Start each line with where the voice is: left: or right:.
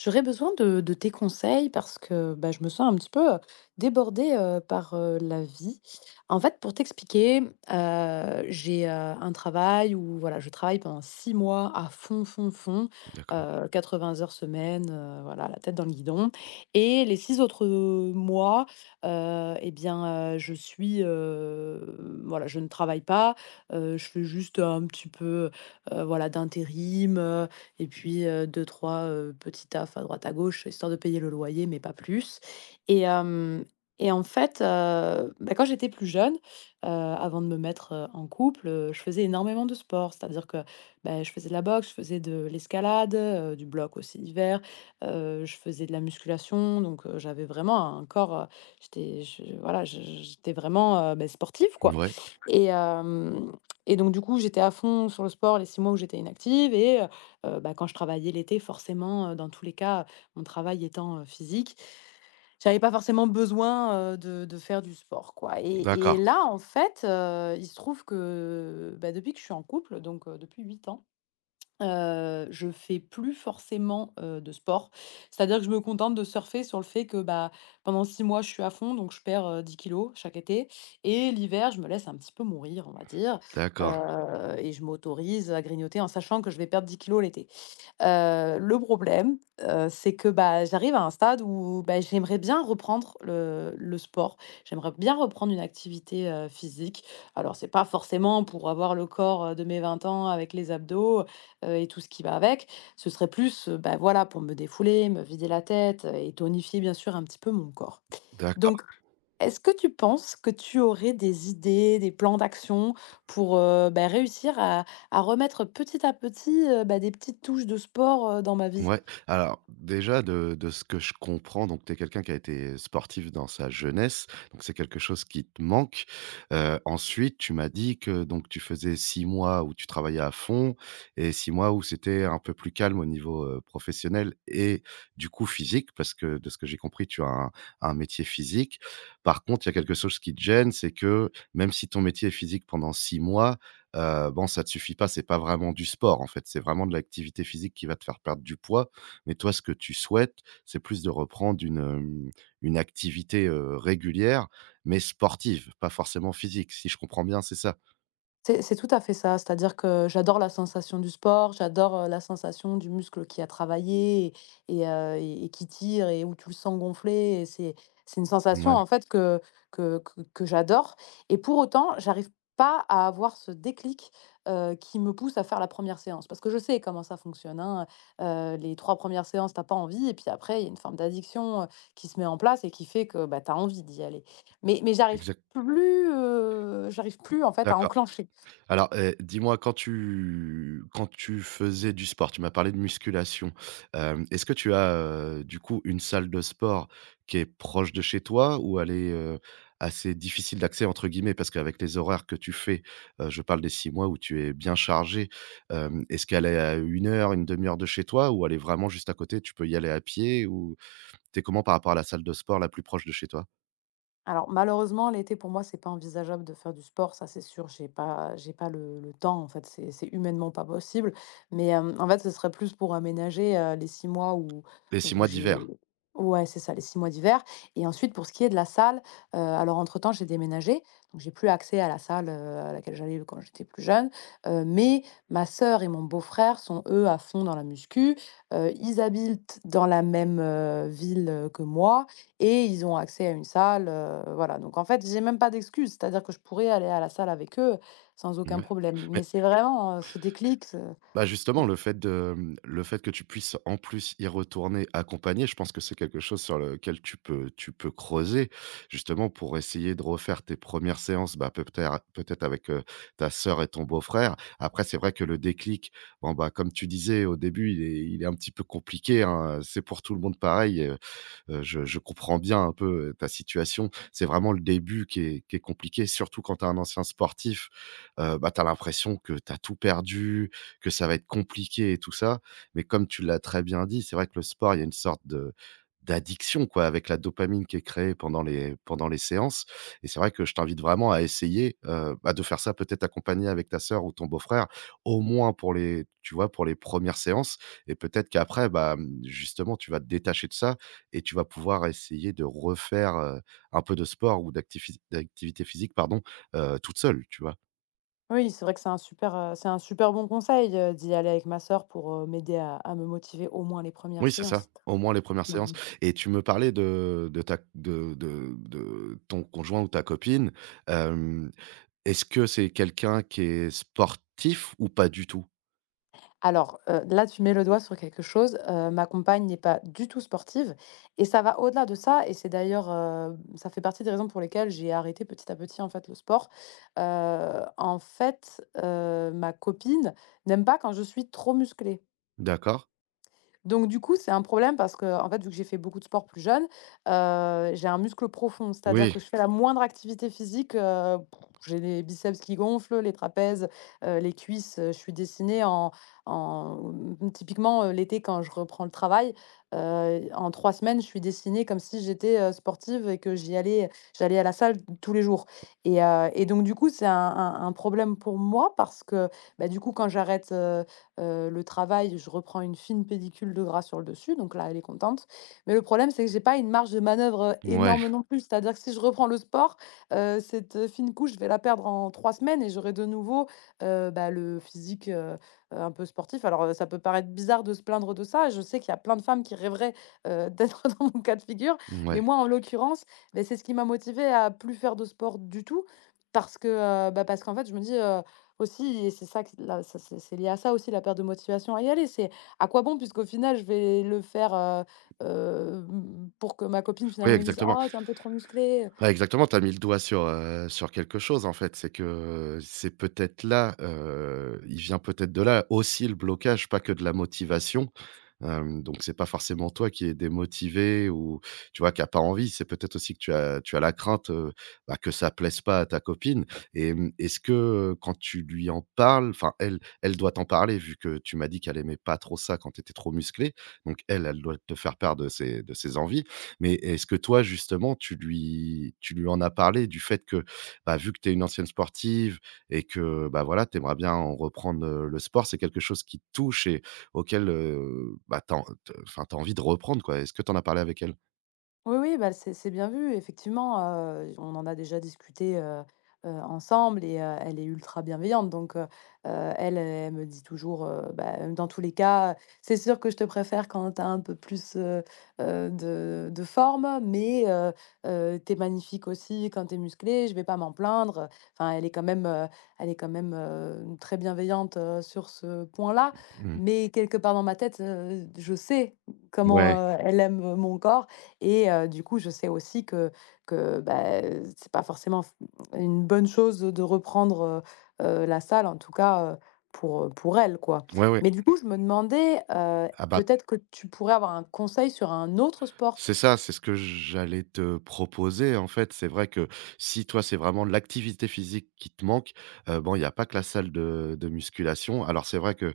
left: J'aurais besoin de tes conseils parce que bah, je me sens un petit peu débordée par la vie. En fait, pour t'expliquer, j'ai un travail où voilà, je travaille pendant 6 mois à fond, fond, fond,
right: D'accord.
left: 80 heures semaine, voilà, la tête dans le guidon. Et les six autres mois, eh bien, je suis, voilà, je ne travaille pas. Je fais juste un petit peu, voilà, d'intérim. Et puis, 2-3, petits tafs à droite à gauche, histoire de payer le loyer, mais pas plus. Et hem et en fait, bah, quand j'étais plus jeune, avant de me mettre, en couple, je faisais énormément de sport. C'est-à-dire que, bah, je faisais de la boxe, je faisais de l'escalade, du bloc aussi l'hiver, je faisais de la musculation, donc j'avais vraiment un corps. Heu, j'étais je voilà, je j'étais vraiment, sportive, quoi.
right: Ouais.
left: Et hem et donc du coup, j'étais à fond sur le sport les 6 mois où j'étais inactive. Et bah, quand je travaillais l'été forcément, dans tous les cas, mon travail étant, physique, j'avais pas forcément besoin, de faire du sport, quoi. Et
right: D'accord,
left: là, en fait, il se trouve que, bah, depuis que je suis en couple, donc depuis 8 ans. Je fais plus forcément, de sport. C'est-à-dire que je me contente de surfer sur le fait que, bah, pendant 6 mois, je suis à fond, donc je perds, 10 kg chaque été. Et l'hiver, je me laisse un petit peu mourir, on va dire,
right: d'accord,
left: et je m'autorise à grignoter en sachant que je vais perdre 10 kg l'été. Le problème, c'est que, bah, j'arrive à un stade où, bah, j'aimerais bien reprendre le sport. J'aimerais bien reprendre une activité, physique. Alors c'est pas forcément pour avoir le corps, de mes 20 ans avec les abdos, et tout ce qui va avec. Ce serait plus, bah, voilà, pour me défouler, me vider la tête, et tonifier bien sûr un petit peu mon corps. Donc
right: d'accord.
left: est-ce que tu penses que tu aurais des idées, des plans d'action pour, bah, réussir à remettre petit à petit, bah, des petites touches de sport, dans ma vie?
right: Ouais. Alors déjà de ce que je comprends, donc tu es quelqu'un qui a été sportif dans sa jeunesse, donc c'est quelque chose qui te manque. Ensuite tu m'as dit que donc tu faisais 6 mois où tu travaillais à fond et 6 mois où c'était un peu plus calme au niveau, professionnel et du coup physique parce que de ce que j'ai compris tu as un métier physique. Par contre, il y a quelque chose qui te gêne, c'est que même si ton métier est physique pendant 6 mois. Bon, ça te suffit pas, c'est pas vraiment du sport, en fait, c'est vraiment de l'activité physique qui va te faire perdre du poids. Mais toi, ce que tu souhaites, c'est plus de reprendre une activité, régulière, mais sportive, pas forcément physique, si je comprends bien, c'est ça?
left: C'est tout à fait ça, c'est-à-dire que j'adore la sensation du sport, j'adore, la sensation du muscle qui a travaillé et qui tire et où tu le sens gonfler. Et c'est une sensation,
right: Ouais,
left: en fait, que j'adore. Et pour autant, j'arrive pas à avoir ce déclic, qui me pousse à faire la première séance. Parce que je sais comment ça fonctionne, hein, heu les 3 premières séances, t'as pas envie. Et puis après, il y a une forme d'addiction, qui se met en place et qui fait que, bah, tu as envie d'y aller. Mais j'arrive
right: exact,
left: plus, heu, j'arrive plus, en fait, à
right: d'accord.
left: enclencher.
right: Alors, dis-moi quand tu faisais du sport, tu m'as parlé de musculation. Est-ce que tu as, du coup, une salle de sport qui est proche de chez toi ou elle est, assez «difficile d'accès» entre guillemets? Parce qu'avec les horaires que tu fais, je parle des 6 mois où tu es bien chargé. Est-ce qu'elle est à une heure, une demi heure de chez toi ou elle est vraiment juste à côté, tu peux y aller à pied ou t'es comment par rapport à la salle de sport la plus proche de chez toi?
left: Alors malheureusement, l'été pour moi, c'est pas envisageable de faire du sport, ça c'est sûr, j'ai pas le temps, en fait. C'est humainement pas possible. Mais, en fait, ce serait plus pour aménager, les 6 mois où
right: Les 6
left: où
right: mois d'hiver?
left: j'ai Ouais, c'est ça, les 6 mois d'hiver. Et ensuite, pour ce qui est de la salle, alors entre-temps, j'ai déménagé, donc j'ai plus accès à la salle, à laquelle j'allais quand j'étais plus jeune, mais ma sœur et mon beau-frère sont eux à fond dans la muscu, ils habitent dans la même, ville, que moi, et ils ont accès à une salle, voilà. Donc en fait, j'ai même pas d'excuse, c'est-à-dire que je pourrais aller à la salle avec eux sans aucun
right: Mouais.
left: problème. Mais
right: Mais
left: c'est vraiment, ce déclic, ce.
right: Bah, justement, le fait que tu puisses en plus y retourner accompagné, je pense que c'est quelque chose sur lequel tu peux creuser, justement pour essayer de refaire tes premières séances, bah, peut-être avec, ta sœur et ton beau-frère. Après c'est vrai que le déclic, bon, bah, comme tu disais au début, il est un petit peu compliqué, hein, c'est pour tout le monde pareil. Je comprends bien un peu ta situation. C'est vraiment le début qui est compliqué, surtout quand tu es un ancien sportif. Bah, tu as l'impression que tu as tout perdu, que ça va être compliqué et tout ça. Mais comme tu l'as très bien dit, c'est vrai que le sport, il y a une sorte de d'addiction, quoi, avec la dopamine qui est créée pendant les séances et c'est vrai que je t'invite vraiment à essayer, bah, de faire ça peut-être accompagné avec ta sœur ou ton beau-frère, au moins pour les premières séances et peut-être qu'après, bah, justement, tu vas te détacher de ça et tu vas pouvoir essayer de refaire, un peu de sport ou d'activité physique, pardon, toute seule, tu vois?
left: Oui, c'est vrai que c'est un super bon conseil, d'y aller avec ma sœur pour, m'aider à me motiver au moins les premières
right: Oui, c'est ça,
left: séances.
right: au moins les premières
left: Mmh.
right: séances et tu me parlais de ton conjoint ou ta copine. Hem, est-ce que c'est quelqu'un qui est sportif ou pas du tout?
left: Alors, là, tu mets le doigt sur quelque chose. Ma compagne n'est pas du tout sportive, et ça va au-delà de ça. Et c'est d'ailleurs, ça fait partie des raisons pour lesquelles j'ai arrêté petit à petit, en fait, le sport. En fait, ma copine n'aime pas quand je suis trop musclée.
right: D'accord.
left: Donc du coup, c'est un problème parce que, en fait, vu que j'ai fait beaucoup de sport plus jeune, j'ai un muscle profond. C'est-à-dire
right: Oui,
left: que je fais la moindre activité physique, j'ai les biceps qui gonflent, les trapèzes, les cuisses, je suis dessinée en. Typiquement, l'été quand je reprends le travail, en 3 semaines, je suis dessinée comme si j'étais, sportive et que j'allais à la salle tous les jours. Et donc du coup, c'est un problème pour moi parce que, bah, du coup, quand j'arrête, le travail, je reprends une fine pellicule de gras sur le dessus, donc là, elle est contente. Mais le problème, c'est que j'ai pas une marge de manœuvre
right: ouais,
left: énorme non plus. C'est-à-dire que si je reprends le sport, cette fine couche, je vais la perdre en 3 semaines et j'aurai de nouveau, bah, le physique, un peu sportif. Alors, ça peut paraître bizarre de se plaindre de ça. Je sais qu'il y a plein de femmes qui rêveraient, d'être dans mon cas de figure. Mais
right: ouais,
left: moi, en l'occurrence, c'est ce qui m'a motivée à plus faire de sport du tout parce que, bah, parce qu'en fait, je me dis, aussi. Et c'est ça que là, ça c'est lié à ça aussi, la perte de motivation à y aller. C'est à quoi bon puisqu'au final je vais le faire, mmh, pour que ma copine
right: oui,
left: finalement me dise:
right: exactement.
left: «Oh tu un peu trop musclé».
right: Bah, exactement, tu as mis le doigt sur quelque chose, en fait. C'est que c'est peut-être là, il vient peut-être de là aussi le blocage, pas que de la motivation. Donc c'est pas forcément toi qui est démotivé ou tu vois, qui a pas envie. C'est peut-être aussi que tu as la crainte, bah, que ça plaise pas à ta copine et est-ce que, quand tu lui en parles, enfin elle doit t'en parler vu que tu m'as dit qu'elle aimait pas trop ça quand tu étais trop musclé. Donc elle, elle doit te faire part de ses envies. Mais est-ce que toi, justement, tu lui en as parlé du fait que, bah, vu que tu es une ancienne sportive et que, bah, voilà, tu aimerais bien en reprendre, le sport, c'est quelque chose qui te touche et auquel, bah, tu as enfin, envie de reprendre, quoi. Est-ce que tu en as parlé avec elle?
left: Oui, oui, bah, c'est bien vu, effectivement. On en a déjà discuté ensemble. Et elle est ultra bienveillante. Donc elle, elle me dit toujours, bah, dans tous les cas, c'est sûr que je te préfère quand tu as un peu plus, de forme, mais tu magnifique aussi quand t'es musclé, je vais pas m'en plaindre. Enfin, elle est quand même, elle est quand même, très bienveillante, sur ce point-là,
right: Mmh.
left: mais quelque part dans ma tête, je sais comment,
right: Ouais,
left: elle aime mon corps. Du coup, je sais aussi que, bah, c'est pas forcément f une bonne chose de reprendre, la salle, en tout cas, pour elle, quoi.
right: ouais, ouais.
left: Mais du coup, je me demandais,
right: Ah, bah,
left: peut-être que tu pourrais avoir un conseil sur un autre sport.
right: c'est ça, c'est ce que j'allais te proposer, en fait. C'est vrai que si toi, c'est vraiment l'activité physique qui te manque, bon, il y a pas que la salle de musculation. Alors c'est vrai que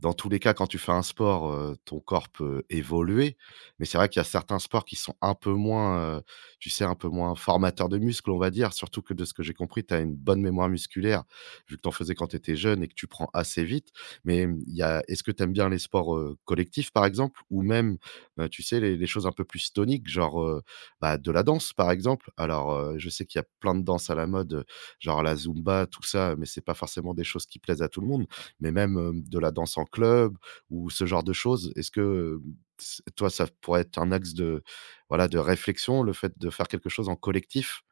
right: Dans tous les cas, quand tu fais un sport, ton corps peut évoluer, mais c'est vrai qu'il y a certains sports qui sont un peu moins, tu sais, un peu moins formateurs de muscles, on va dire. Surtout que de ce que j'ai compris, tu as une bonne mémoire musculaire, vu que tu en faisais quand tu étais jeune et que tu prends assez vite. Mais, il y a est-ce que tu aimes bien les sports, collectifs, par exemple? Ou même, tu sais, les choses un peu plus toniques, genre, bah, de la danse, par exemple? Alors, je sais qu'il y a plein de danses à la mode, genre la zumba, tout ça, mais c'est pas forcément des choses qui plaisent à tout le monde, mais même, de la danse en club ou ce genre de choses. Est-ce que, s toi, ça pourrait être un axe de réflexion, le fait de faire quelque chose en collectif?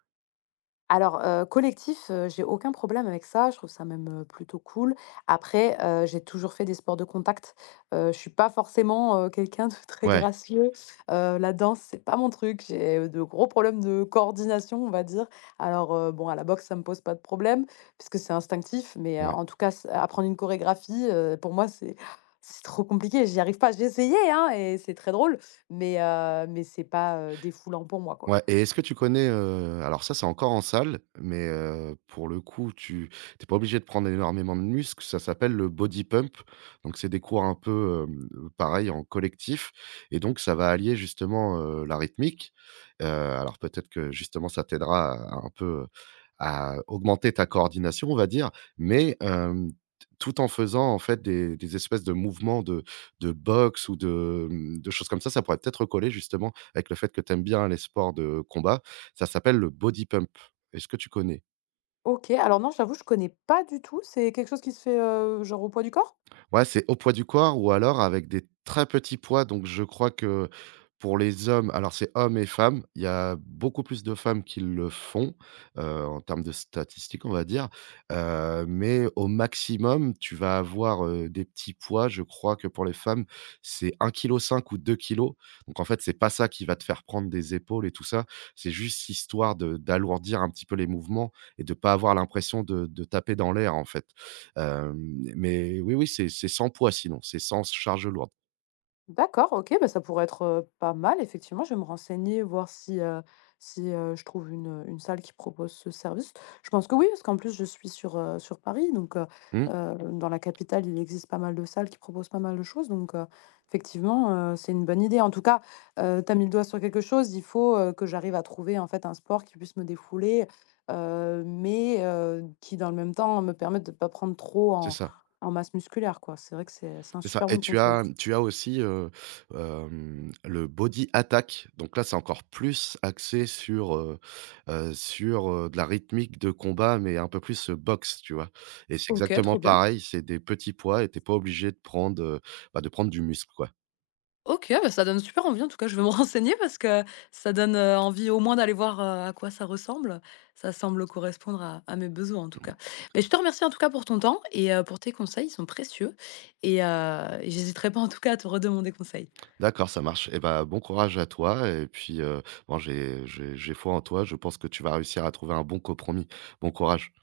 left: Alors, collectif, j'ai aucun problème avec ça. Je trouve ça même, plutôt cool. Après, j'ai toujours fait des sports de contact. Je suis pas forcément, quelqu'un de très
right: Ouais,
left: gracieux. La danse, c'est pas mon truc. J'ai de gros problèmes de coordination, on va dire. Alors, bon, à la boxe, ça me pose pas de problème puisque c'est instinctif. Mais,
right: ouais.
left: en tout cas, s apprendre une chorégraphie, pour moi, c'est trop compliqué. J'y arrive pas. J'ai essayé, hein, et c'est très drôle, mais c'est pas, défoulant pour moi, quoi.
right: Ouais et est-ce que tu connais, alors ça, c'est encore en salle, mais pour le coup, tu pas obligé de prendre énormément de muscles. Ça s'appelle le body pump. Donc c'est des cours un peu, pareil en collectif et donc ça va allier justement, la rythmique. Alors peut-être que justement ça t'aidera à un peu à augmenter ta coordination, on va dire, mais tout en faisant en fait des espèces de mouvements de boxe ou de choses comme ça. Ça pourrait peut-être coller justement avec le fait que tu aimes bien les sports de combat. Ça s'appelle le body pump. Est-ce que tu connais?
left: OK, alors non, j'avoue, je connais pas du tout. C'est quelque chose qui se fait, genre au poids du corps?
right: Ouais, c'est au poids du corps ou alors avec des très petits poids. Donc, je crois que pour les hommes, alors c'est hommes et femmes, il y a beaucoup plus de femmes qui le font, en termes de statistiques, on va dire, mais au maximum, tu vas avoir, des petits poids. Je crois que pour les femmes, c'est 1,5 kg ou 2 kilos. Donc, en fait, c'est pas ça qui va te faire prendre des épaules et tout ça. C'est juste histoire de d'alourdir un petit peu les mouvements et de pas avoir l'impression de taper dans l'air, en fait. Mais oui, oui, c'est sans poids sinon, c'est sans charge lourde.
left: D'accord, OK, bah, ça pourrait être, pas mal effectivement. Je vais me renseigner, voir si, je trouve une salle qui propose ce service. Je pense que oui, parce qu'en plus je suis sur Paris. Donc,
right: Mmh,
left: dans la capitale, il existe pas mal de salles qui proposent pas mal de choses. Donc, effectivement, c'est une bonne idée. En tout cas, tu as mis le doigt sur quelque chose, il faut, que j'arrive à trouver en fait un sport qui puisse me défouler, mais, qui dans le même temps me permette de ne pas prendre trop
right: c'est
left: en
right: ça,
left: en masse musculaire, quoi. C'est vrai que c'est un
right: c'est ça
left: super
right: et
left: bon
right: tu
left: conseil.
right: as tu as aussi, le body attack. Donc là, c'est encore plus axé sur, de la rythmique de combat, mais un peu plus, boxe, tu vois? Et c'est
left: OK,
right: exactement
left: trop bien.
right: pareil, c'est des petits poids et t'es pas obligé de prendre, du muscle, quoi.
left: OK, ah bah, ça donne super envie en tout cas, je vais me renseigner parce que ça donne, envie au moins d'aller voir, à quoi ça ressemble. Ça semble correspondre à mes besoins en tout cas. Mais je te remercie en tout cas pour ton temps et, pour tes conseils, ils sont précieux. Et j'hésiterai pas en tout cas à te redemander conseil.
right: D'accord, ça marche. Et ben bon courage à toi et puis, bon, j'ai foi en toi, je pense que tu vas réussir à trouver un bon compromis. Bon courage.